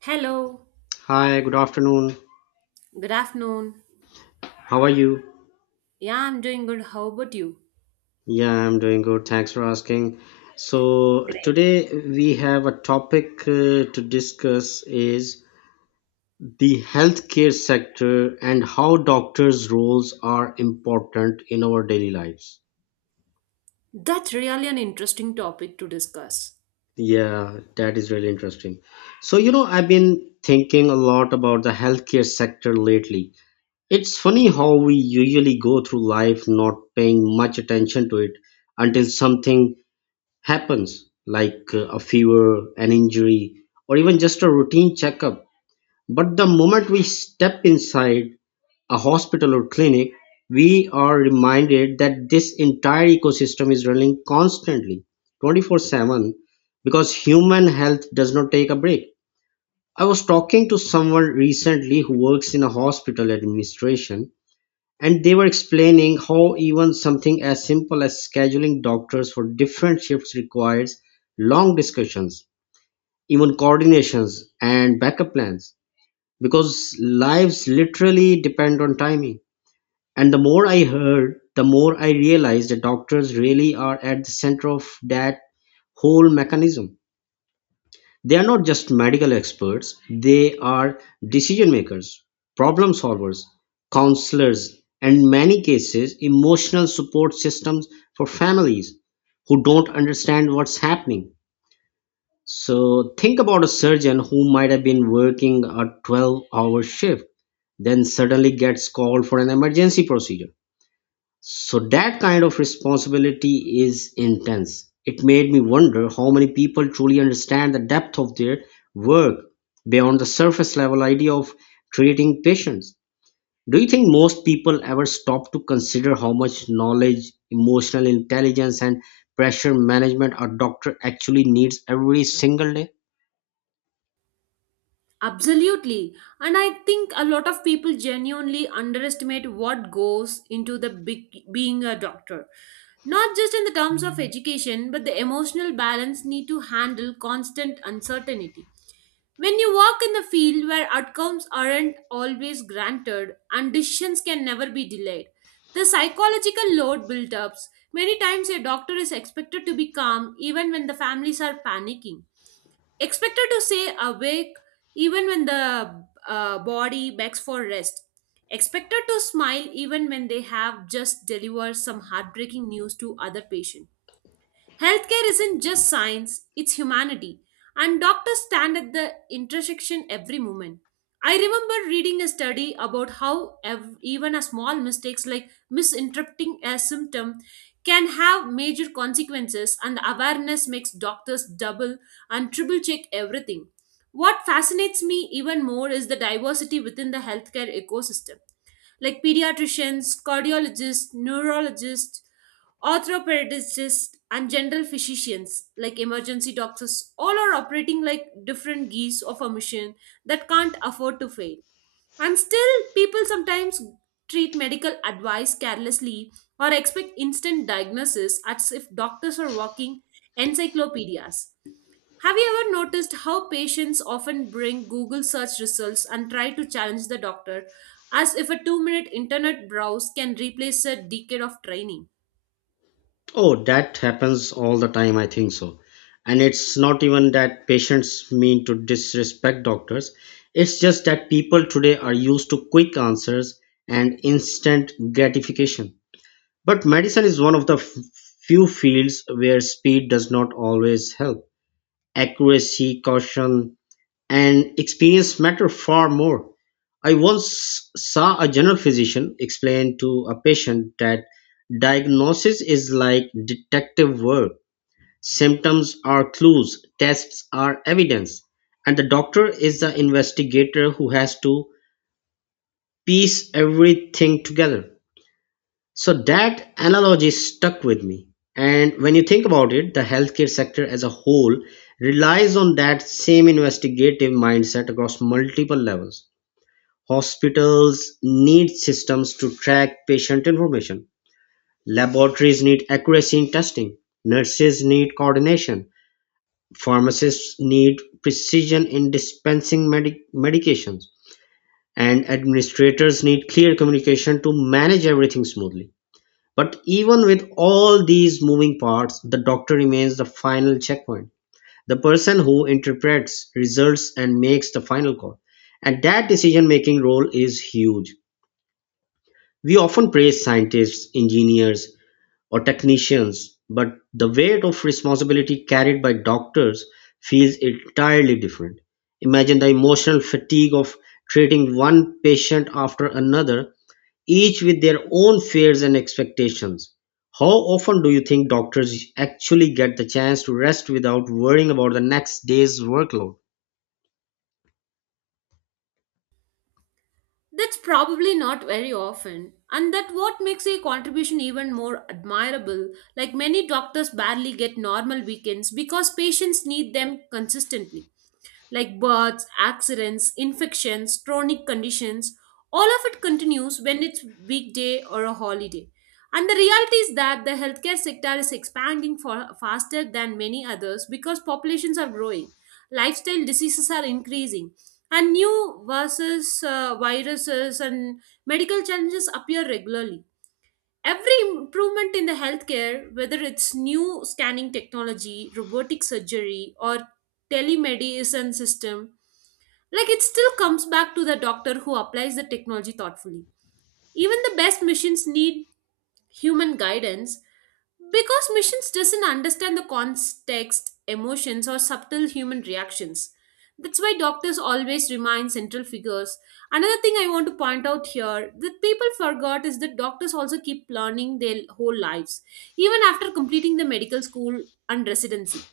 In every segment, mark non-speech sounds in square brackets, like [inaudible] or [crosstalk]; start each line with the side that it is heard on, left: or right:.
right: Hello,
left: Hi, good afternoon.
right: good afternoon.
left: How are you?
right: Yeah, I'm doing good. How about you?
left: Yeah, I'm doing good. Thanks for asking. So,
right: Great.
left: today we have a topic to discuss is the healthcare sector and how doctors' roles are important in our daily lives.
right: That's really an interesting topic to discuss.
left: Yeah, that is really interesting. So, you know, I've been thinking a lot about the healthcare sector lately. It's funny how we usually go through life not paying much attention to it until something happens, like a fever, an injury, or even just a routine checkup. But the moment we step inside a hospital or clinic, we are reminded that this entire ecosystem is running constantly, 24/7, because human health does not take a break. I was talking to someone recently who works in a hospital administration, and they were explaining how even something as simple as scheduling doctors for different shifts requires long discussions, even coordinations and backup plans, because lives literally depend on timing. And the more I heard, the more I realized that doctors really are at the center of that whole mechanism. They are not just medical experts, they are decision makers, problem solvers, counselors, and in many cases, emotional support systems for families who don't understand what's happening. So, think about a surgeon who might have been working a 12-hour hour shift, then suddenly gets called for an emergency procedure, so that kind of responsibility is intense. It made me wonder how many people truly understand the depth of their work beyond the surface level idea of treating patients. Do you think most people ever stop to consider how much knowledge, emotional intelligence, and pressure management a doctor actually needs every single day?
right: Absolutely. And I think a lot of people genuinely underestimate what goes into being a doctor. Not just in the terms of education, but the emotional balance need to handle constant uncertainty. When you work in the field where outcomes aren't always granted and decisions can never be delayed, the psychological load builds up. Many times a doctor is expected to be calm even when the families are panicking, expected to stay awake even when the body begs for rest, expected to smile even when they have just delivered some heartbreaking news to other patients. Healthcare isn't just science, it's humanity, and doctors stand at the intersection every moment. I remember reading a study about how even a small mistakes like misinterpreting a symptom can have major consequences, and the awareness makes doctors double and triple check everything. What fascinates me even more is the diversity within the healthcare ecosystem, like pediatricians, cardiologists, neurologists, orthopedists, and general physicians, like emergency doctors, all are operating like different geese of a mission that can't afford to fail. And still, people sometimes treat medical advice carelessly or expect instant diagnosis as if doctors are walking encyclopedias. Have you ever noticed how patients often bring Google search results and try to challenge the doctor as if a 2-minute internet browse can replace a decade of training?
left: Oh, that happens all the time, I think so. And it's not even that patients mean to disrespect doctors. It's just that people today are used to quick answers and instant gratification. But medicine is one of the few fields where speed does not always help. Accuracy, caution, and experience matter far more. I once saw a general physician explain to a patient that diagnosis is like detective work. Symptoms are clues, tests are evidence, and the doctor is the investigator who has to piece everything together. So that analogy stuck with me. And when you think about it, the healthcare sector as a whole relies on that same investigative mindset across multiple levels. Hospitals need systems to track patient information, laboratories need accuracy in testing, nurses need coordination, pharmacists need precision in dispensing medications, and administrators need clear communication to manage everything smoothly. But even with all these moving parts, the doctor remains the final checkpoint, the person who interprets results and makes the final call. And that decision making role is huge. We often praise scientists, engineers, or technicians, but the weight of responsibility carried by doctors feels entirely different. Imagine the emotional fatigue of treating one patient after another, each with their own fears and expectations. How often do you think doctors actually get the chance to rest without worrying about the next day's workload?
right: That's probably not very often, and that what makes a contribution even more admirable. Like many doctors barely get normal weekends because patients need them consistently, like births, accidents, infections, chronic conditions. All of it continues when it's weekday or a holiday. And the reality is that the healthcare sector is expanding for faster than many others because populations are growing, lifestyle diseases are increasing, and new versus viruses and medical challenges appear regularly. Every improvement in the healthcare, whether it's new scanning technology, robotic surgery, or telemedicine system, like it still comes back to the doctor who applies the technology thoughtfully. Even the best machines need human guidance, because machines doesn't understand the context, emotions, or subtle human reactions. That's why doctors always remain central figures. Another thing I want to point out here that people forgot is that doctors also keep learning their whole lives, even after completing the medical school and residency.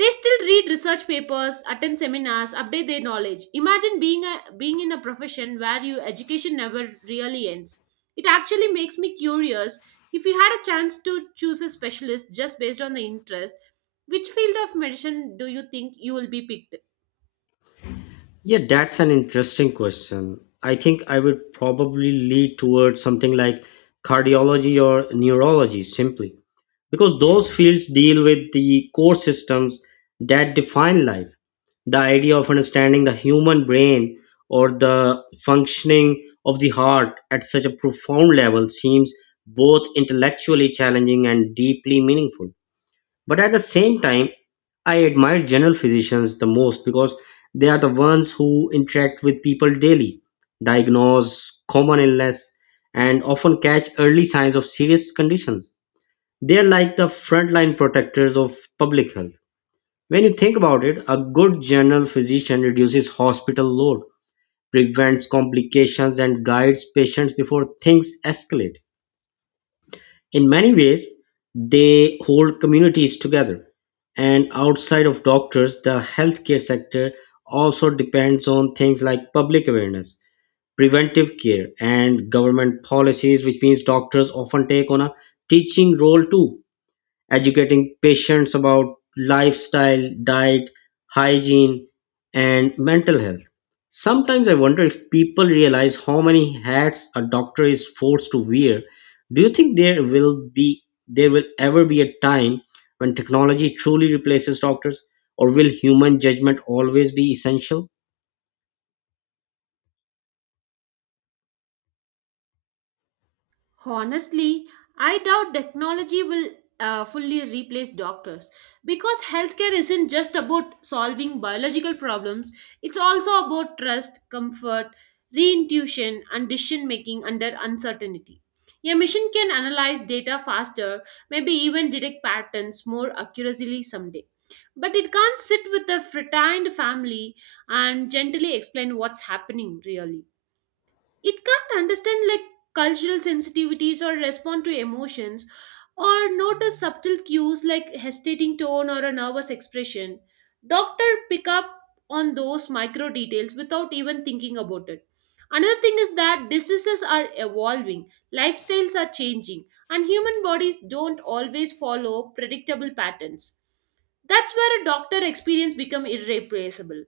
right: They still read research papers, attend seminars, update their knowledge. Imagine being in a profession where your education never really ends. It actually makes me curious, if you had a chance to choose a specialist just based on the interest, which field of medicine do you think you will be picked?
left: Yeah, that's an interesting question. I think I would probably lead towards something like cardiology or neurology simply because those fields deal with the core systems that define life. The idea of understanding the human brain or the functioning of the heart at such a profound level seems both intellectually challenging and deeply meaningful. But at the same time, I admire general physicians the most because they are the ones who interact with people daily, diagnose common illness, and often catch early signs of serious conditions. They are like the frontline protectors of public health. When you think about it, a good general physician reduces hospital load, prevents complications, and guides patients before things escalate. In many ways, they hold communities together, and outside of doctors, the healthcare sector also depends on things like public awareness, preventive care, and government policies, which means doctors often take on a teaching role too, educating patients about lifestyle, diet, hygiene, and mental health. Sometimes I wonder if people realize how many hats a doctor is forced to wear. Do you think there will ever be a time when technology truly replaces doctors, or will human judgment always be essential?
right: Honestly, I doubt technology will fully replace doctors because healthcare isn't just about solving biological problems, it's also about trust, comfort, reintuition, and decision making under uncertainty. A machine can analyze data faster, maybe even detect patterns more accurately someday. But it can't sit with a frightened family and gently explain what's happening really. It can't understand like cultural sensitivities or respond to emotions or notice subtle cues like hesitating tone or a nervous expression. Doctor pick up on those micro details without even thinking about it. Another thing is that diseases are evolving, lifestyles are changing, and human bodies don't always follow predictable patterns. That's where a doctor experience become irreplaceable.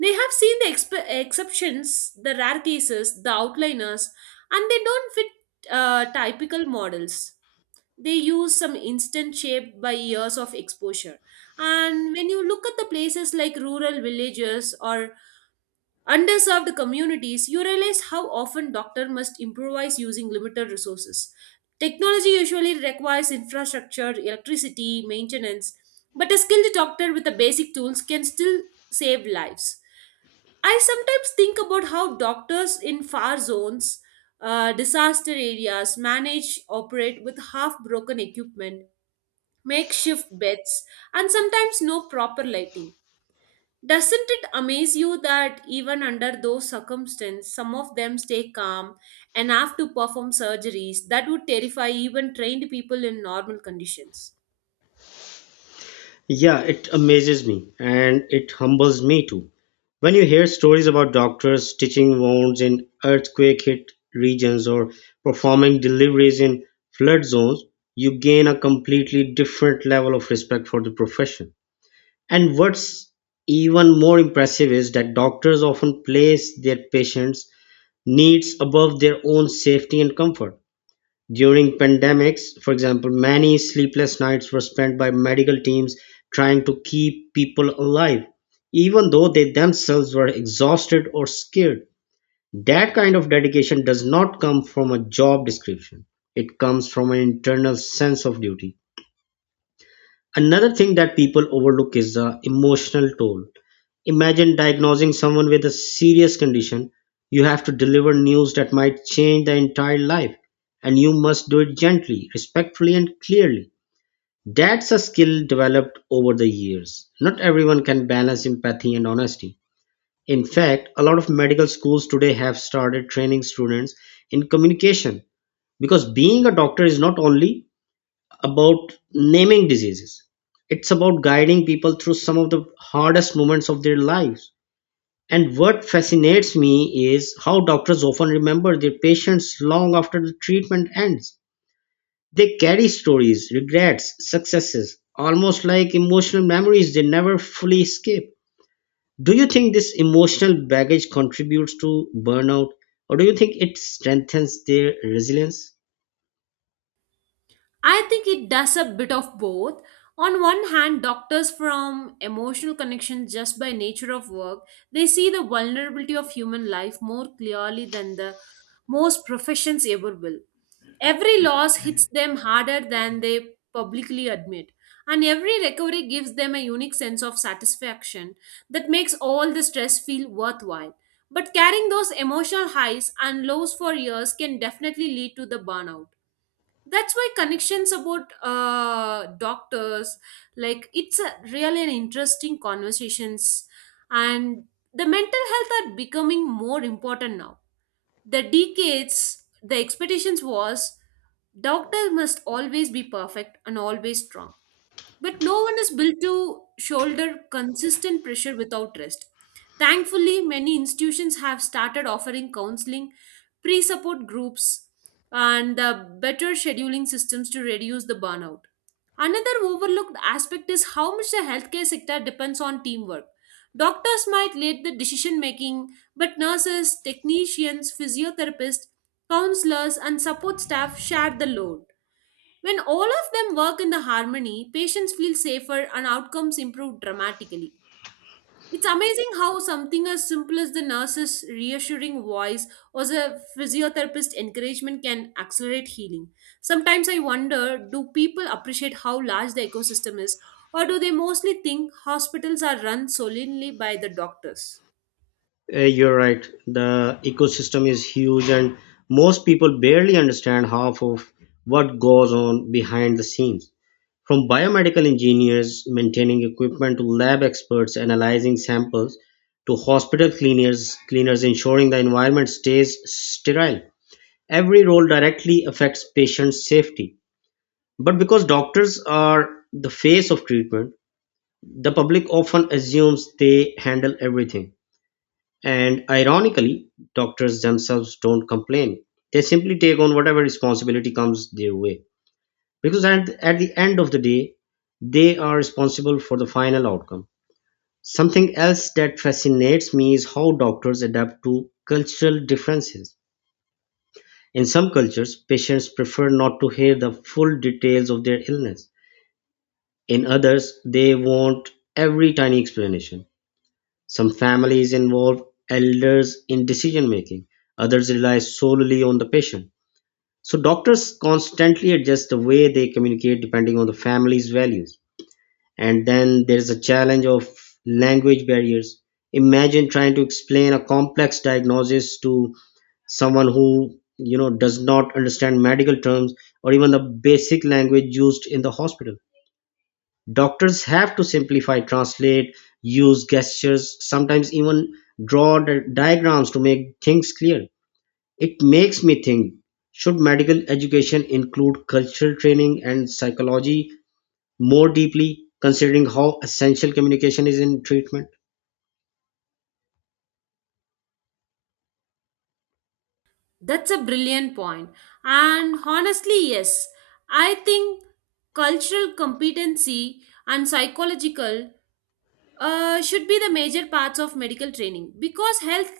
right: They have seen the exceptions, the rare cases, the outliners, and they don't fit typical models. They use some instant shaped by years of exposure. And when you look at the places like rural villages or underserved communities, you realize how often doctor must improvise using limited resources. Technology usually requires infrastructure, electricity, maintenance, but a skilled doctor with the basic tools can still save lives. I sometimes think about how doctors in far zones, disaster areas manage operate with half broken equipment, makeshift beds, and sometimes no proper lighting. Doesn't it amaze you that even under those circumstances, some of them stay calm and have to perform surgeries that would terrify even trained people in normal conditions?
left: Yeah, it amazes me, and it humbles me too. When you hear stories about doctors stitching wounds in earthquake hit regions or performing deliveries in flood zones, you gain a completely different level of respect for the profession. And what's even more impressive is that doctors often place their patients' needs above their own safety and comfort. During pandemics, for example, many sleepless nights were spent by medical teams trying to keep people alive, even though they themselves were exhausted or scared. That kind of dedication does not come from a job description, it comes from an internal sense of duty. Another thing that people overlook is the emotional toll. Imagine diagnosing someone with a serious condition. You have to deliver news that might change their entire life, and you must do it gently, respectfully, and clearly. That's a skill developed over the years. Not everyone can balance empathy and honesty. In fact, a lot of medical schools today have started training students in communication because being a doctor is not only about naming diseases. It's about guiding people through some of the hardest moments of their lives. And what fascinates me is how doctors often remember their patients long after the treatment ends. They carry stories, regrets, successes, almost like emotional memories they never fully escape. Do you think this emotional baggage contributes to burnout, or do you think it strengthens their resilience?
right: I think it does a bit of both. On one hand, doctors from emotional connections just by nature of work, they see the vulnerability of human life more clearly than the most professions ever will. Every loss hits them harder than they publicly admit, and every recovery gives them a unique sense of satisfaction that makes all the stress feel worthwhile. But carrying those emotional highs and lows for years can definitely lead to the burnout. That's why connections about doctors, like it's a really an interesting conversations, and the mental health are becoming more important now. The decades the expectations was doctor must always be perfect and always strong, but no one is built to shoulder consistent pressure without rest. Thankfully, many institutions have started offering counseling, pre support groups, and better scheduling systems to reduce the burnout. Another overlooked aspect is how much the healthcare sector depends on teamwork. Doctors might lead the decision making, but nurses, technicians, physiotherapists, counselors, and support staff share the load. When all of them work in the harmony, patients feel safer and outcomes improve dramatically. It's amazing how something as simple as the nurse's reassuring voice or the physiotherapist encouragement can accelerate healing. Sometimes I wonder, do people appreciate how large the ecosystem is, or do they mostly think hospitals are run solely by the doctors?
left: You're right. The ecosystem is huge, and most people barely understand half of what goes on behind the scenes. From biomedical engineers maintaining equipment to lab experts analyzing samples to hospital cleaners ensuring the environment stays sterile. Every role directly affects patient safety. But because doctors are the face of treatment, the public often assumes they handle everything, and ironically, doctors themselves don't complain. They simply take on whatever responsibility comes their way. Because at the end of the day, they are responsible for the final outcome. Something else that fascinates me is how doctors adapt to cultural differences. In some cultures, patients prefer not to hear the full details of their illness. In others, they want every tiny explanation. Some families involve elders in decision making, others rely solely on the patient. So, doctors constantly adjust the way they communicate depending on the family's values. And then there's a challenge of language barriers. Imagine trying to explain a complex diagnosis to someone who, you know, does not understand medical terms or even the basic language used in the hospital. Doctors have to simplify, translate, use gestures, sometimes even draw diagrams to make things clear. It makes me think, should medical education include cultural training and psychology more deeply, considering how essential communication is in treatment?
right: That's a brilliant point. And honestly, yes, I think cultural competency and psychological should be the major parts of medical training because health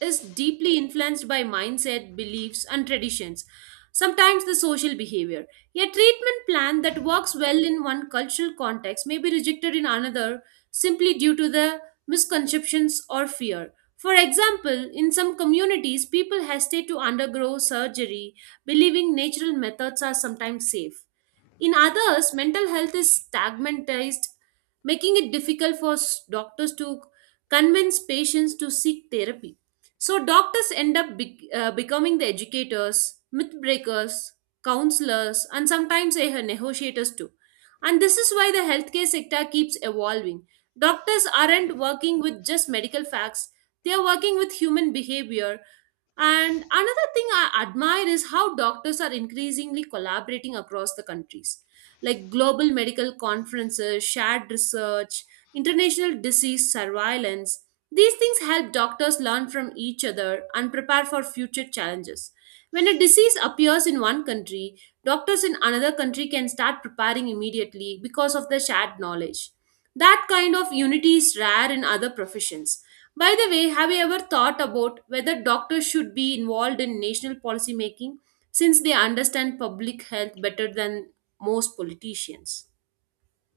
right: is deeply influenced by mindset, beliefs, and traditions, sometimes the social behavior. A treatment plan that works well in one cultural context may be rejected in another simply due to the misconceptions or fear. For example, in some communities, people hesitate to undergo surgery, believing natural methods are sometimes safe. In others, mental health is stigmatized, making it difficult for doctors to convince patients to seek therapy. So, doctors end up becoming the educators, myth breakers, counselors, and sometimes negotiators too. And this is why the healthcare sector keeps evolving. Doctors aren't working with just medical facts, they are working with human behavior. And another thing I admire is how doctors are increasingly collaborating across the countries, like global medical conferences, shared research, international disease surveillance. These things help doctors learn from each other and prepare for future challenges. When a disease appears in one country, doctors in another country can start preparing immediately because of the shared knowledge. That kind of unity is rare in other professions. By the way, have you ever thought about whether doctors should be involved in national policy making since they understand public health better than most politicians?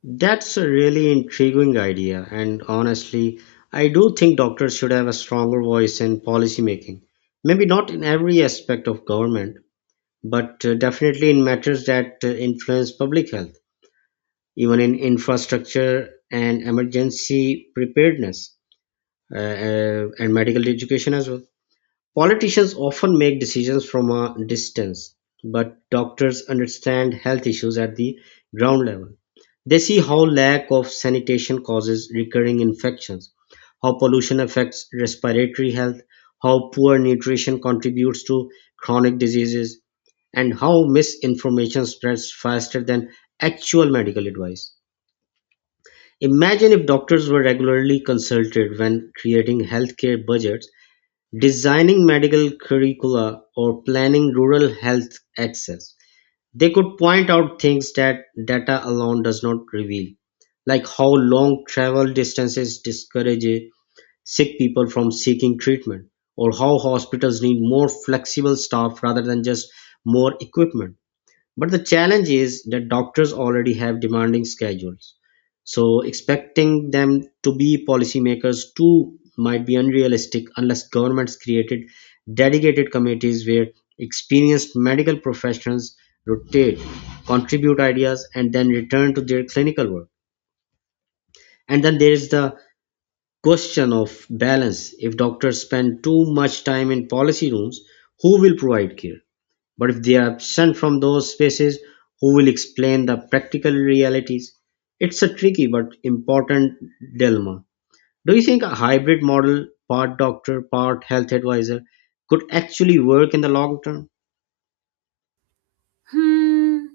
left: That's a really intriguing idea, and honestly, I do think doctors should have a stronger voice in policy making. Maybe not in every aspect of government, but definitely in matters that influence public health, even in infrastructure and emergency preparedness, and medical education as well. Politicians often make decisions from a distance, but doctors understand health issues at the ground level. They see how lack of sanitation causes recurring infections, how pollution affects respiratory health, how poor nutrition contributes to chronic diseases, and how misinformation spreads faster than actual medical advice. Imagine if doctors were regularly consulted when creating healthcare budgets, designing medical curricula, or planning rural health access. They could point out things that data alone does not reveal, like how long travel distances discourage sick people from seeking treatment, or how hospitals need more flexible staff rather than just more equipment. But the challenge is that doctors already have demanding schedules. So expecting them to be policymakers too might be unrealistic unless governments created dedicated committees where experienced medical professionals rotate, contribute ideas, and then return to their clinical work. And then there is the question of balance. If doctors spend too much time in policy rooms, who will provide care? But if they are absent from those spaces, who will explain the practical realities? It's a tricky but important dilemma. Do you think a hybrid model, part doctor, part health advisor, could actually work in the long term?
right: Hmm.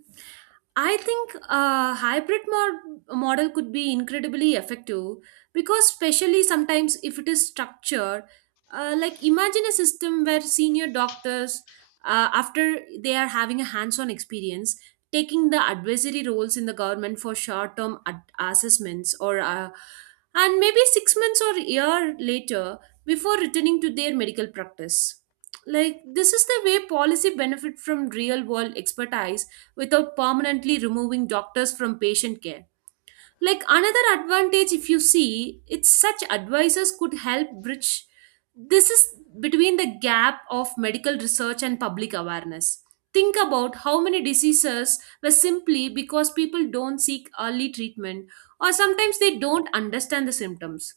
right: I think a hybrid model could be incredibly effective because, especially sometimes, if it is structured, like imagine a system where senior doctors, after they are having a hands on experience, taking the advisory roles in the government for short term assessments or and maybe 6 months or a year later before returning to their medical practice. Like this is the way policy benefit from real world expertise without permanently removing doctors from patient care. Like another advantage if you see, it's such advisors could help bridge this is between the gap of medical research and public awareness. Think about how many diseases were simply because people don't seek early treatment or sometimes they don't understand the symptoms.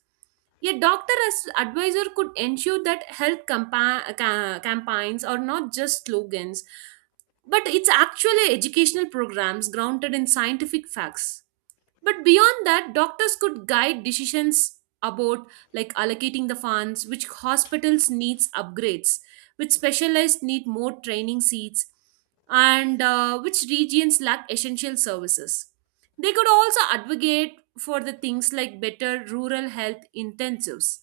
right: A doctor as advisor could ensure that health campaigns are not just slogans, but it's actually educational programs grounded in scientific facts. But beyond that, doctors could guide decisions about, like, allocating the funds, which hospitals needs upgrades, which specialized need more training seats, and which regions lack essential services. They could also advocate for the things like better rural health intensives,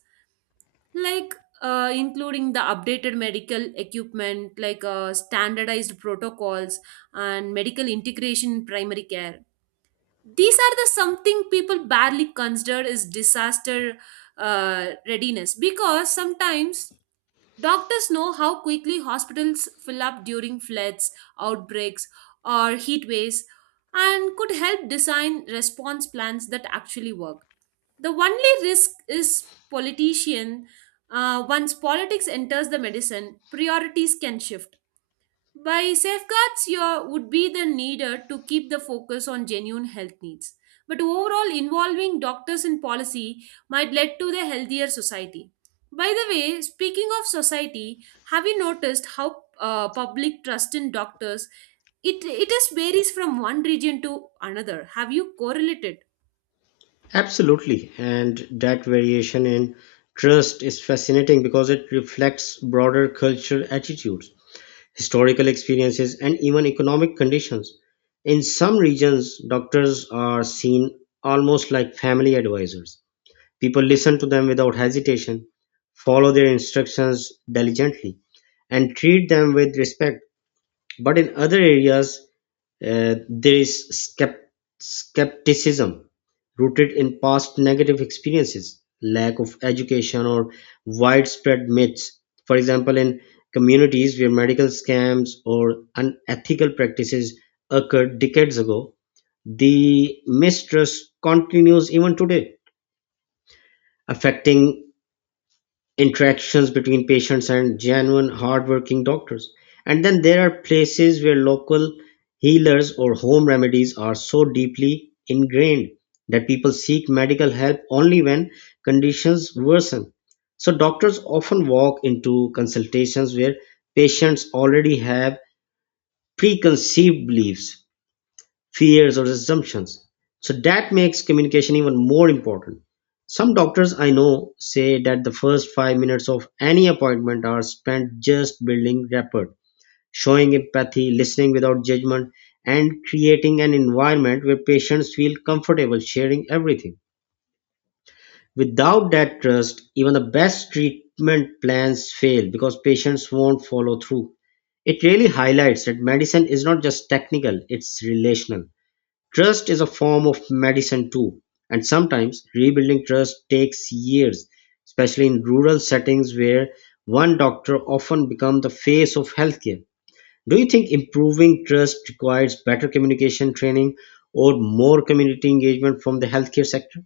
right: like including the updated medical equipment, like standardized protocols and medical integration in primary care. These are the something people barely consider is disaster readiness, because sometimes doctors know how quickly hospitals fill up during floods, outbreaks, or heat waves, and could help design response plans that actually work. The only risk is politician. Once politics enters the medicine priorities can shift, by safeguards, your would be the needed to keep the focus on genuine health needs. But overall, involving doctors in policy might lead to the healthier society. By the way, speaking of society, have you noticed how public trust in doctors it is varies from one region to another? Have you correlated?
left: Absolutely. And that variation in trust is fascinating because it reflects broader cultural attitudes, historical experiences, and even economic conditions. In some regions, doctors are seen almost like family advisors. People listen to them without hesitation, follow their instructions diligently, and treat them with respect. But in other areas, there is skepticism rooted in past negative experiences, lack of education, or widespread myths. For example, in communities where medical scams or unethical practices occurred decades ago, the mistrust continues even today, affecting interactions between patients and genuine hardworking doctors, and then there are places where local healers or home remedies are so deeply ingrained that people seek medical help only when conditions worsen. So doctors often walk into consultations where patients already have preconceived beliefs, fears, or assumptions. So that makes communication even more important. Some doctors I know say that the first 5 minutes of any appointment are spent just building rapport, showing empathy, listening without judgment, and creating an environment where patients feel comfortable sharing everything. Without that trust, even the best treatment plans fail because patients won't follow through. It really highlights that medicine is not just technical, it's relational. Trust is a form of medicine too, and sometimes rebuilding trust takes years, especially in rural settings where one doctor often becomes the face of healthcare. Do you think improving trust requires better communication training or more community engagement from the healthcare sector?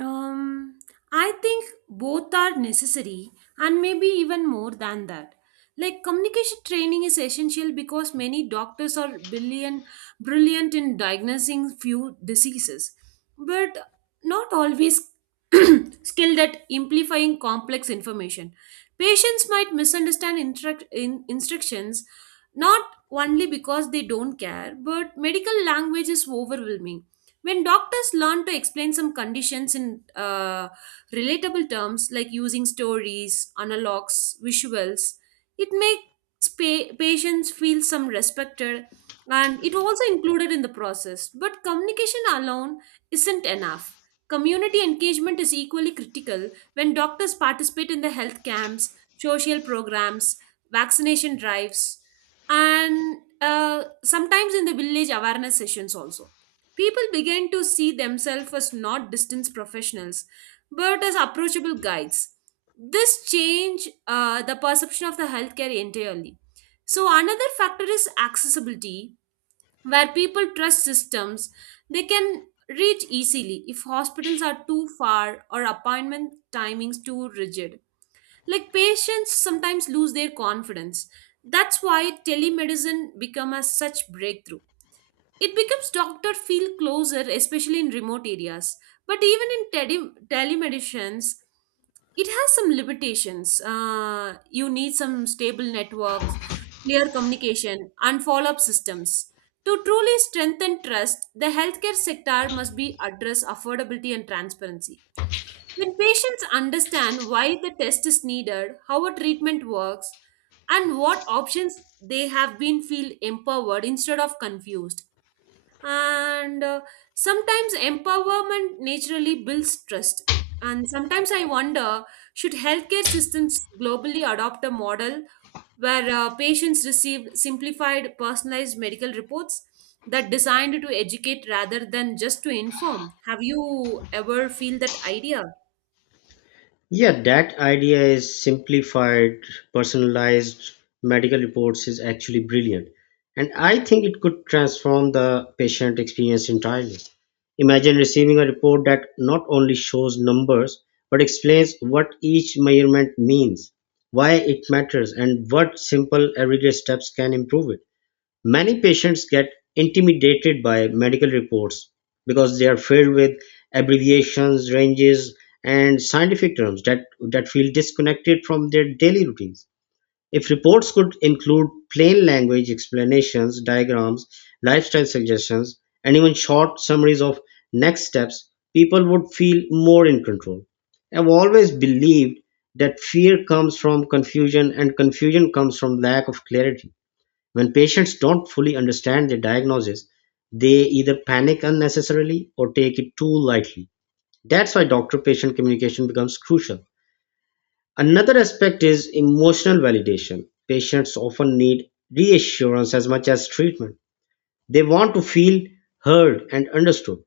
right: Um, I think both are necessary and maybe even more than that. Like communication training is essential because many doctors are brilliant in diagnosing few diseases, but not always [clears throat] skilled at amplifying complex information. Patients might misunderstand instructions, not only because they don't care, but medical language is overwhelming. When doctors learn to explain some conditions in relatable terms, like using stories, analogs, visuals, it makes patients feel some respected and it also included in the process. But communication alone isn't enough. Community engagement is equally critical. When doctors participate in the health camps, social programs, vaccination drives, and sometimes in the village awareness sessions also, people began to see themselves as not distant professionals, but as approachable guides. This changed the perception of the healthcare entirely. So, another factor is accessibility, where people trust systems they can reach easily. If hospitals are too far or appointment timings too rigid, like, patients sometimes lose their confidence. That's why telemedicine become a such breakthrough. It becomes doctor feel closer, especially in remote areas. But even in telemedicines, it has some limitations. You need some stable networks, clear communication, and follow up systems. To truly strengthen trust, the healthcare sector must be address affordability and transparency. When patients understand why the test is needed, how a treatment works, and what options they have, been feel empowered instead of confused, and sometimes empowerment naturally builds trust. And sometimes I wonder, should healthcare systems globally adopt a model where patients receive simplified personalized medical reports that designed to educate rather than just to inform? Have you ever feel that idea?
left: Yeah, that idea is simplified, personalized medical reports is actually brilliant. And I think it could transform the patient experience entirely. Imagine receiving a report that not only shows numbers, but explains what each measurement means, why it matters, and what simple everyday steps can improve it. Many patients get intimidated by medical reports because they are filled with abbreviations, ranges, and scientific terms that feel disconnected from their daily routines. If reports could include plain language explanations, diagrams, lifestyle suggestions, and even short summaries of next steps, people would feel more in control. I've always believed that fear comes from confusion and confusion comes from lack of clarity. When patients don't fully understand their diagnosis, they either panic unnecessarily or take it too lightly. That's why doctor patient communication becomes crucial. Another aspect is emotional validation. Patients often need reassurance as much as treatment. They want to feel heard and understood.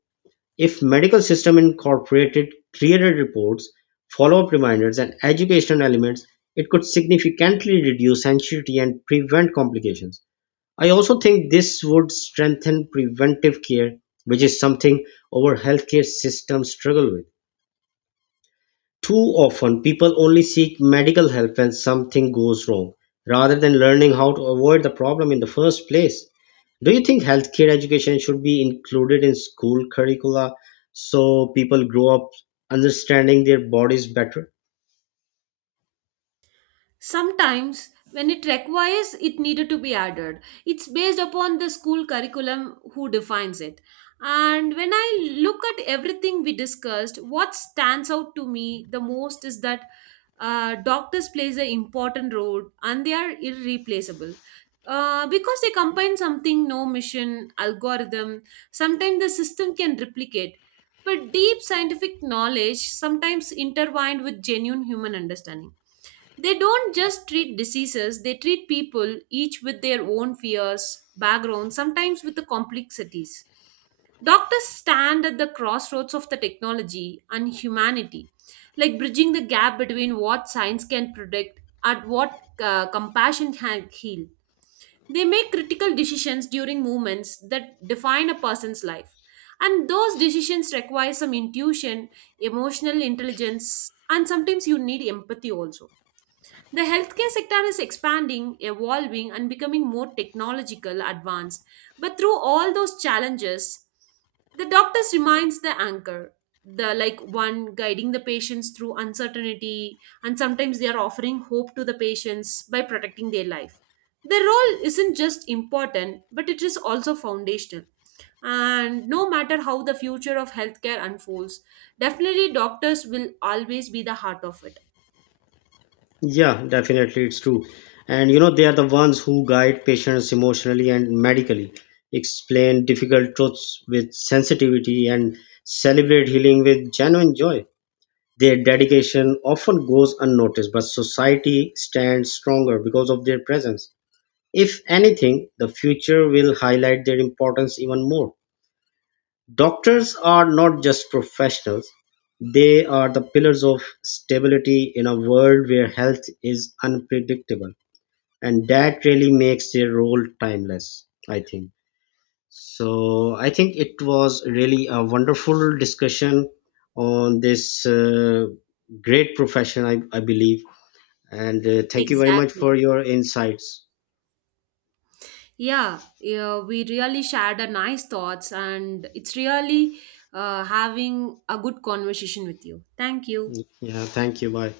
left: If medical system incorporated clearer reports, follow-up reminders and educational elements, it could significantly reduce anxiety and prevent complications. I also think this would strengthen preventive care, which is something our healthcare system struggle with. Too often, people only seek medical help when something goes wrong, rather than learning how to avoid the problem in the first place. Do you think healthcare education should be included in school curricula so people grow up understanding their bodies better?
right: Sometimes, when it requires, it needed to be added. It's based upon the school curriculum who defines it. And when I look at everything we discussed, what stands out to me the most is that doctors plays an important role and they are irreplaceable. Because they combine something, no mission, algorithm, sometimes the system can replicate. But deep scientific knowledge sometimes intertwined with genuine human understanding. They don't just treat diseases, they treat people, each with their own fears, backgrounds, sometimes with the complexities. Doctors stand at the crossroads of the technology and humanity, like bridging the gap between what science can predict and what compassion can heal. They make critical decisions during moments that define a person's life. And those decisions require some intuition, emotional intelligence, and sometimes you need empathy also. The healthcare sector is expanding, evolving, and becoming more technological advanced. But through all those challenges, the doctors remains the anchor. The like one guiding the patients through uncertainty, and sometimes they are offering hope to the patients by protecting their life. Their role isn't just important, but it is also foundational. And no matter how the future of healthcare unfolds, definitely doctors will always be the heart of it.
left: Yeah, definitely, it's true. And you know, they are the ones who guide patients emotionally and medically, explain difficult truths with sensitivity, and celebrate healing with genuine joy. Their dedication often goes unnoticed, but society stands stronger because of their presence. If anything, the future will highlight their importance even more. Doctors are not just professionals, they are the pillars of stability in a world where health is unpredictable. And that really makes their role timeless, I think. So I think it was really a wonderful discussion on this great profession, I believe. And thank you very much for
right: Exactly.
left: your insights.
right: Yeah, yeah, we really shared a nice thoughts, and it's really having a good conversation with you. Thank you.
left: Yeah, thank you. Bye.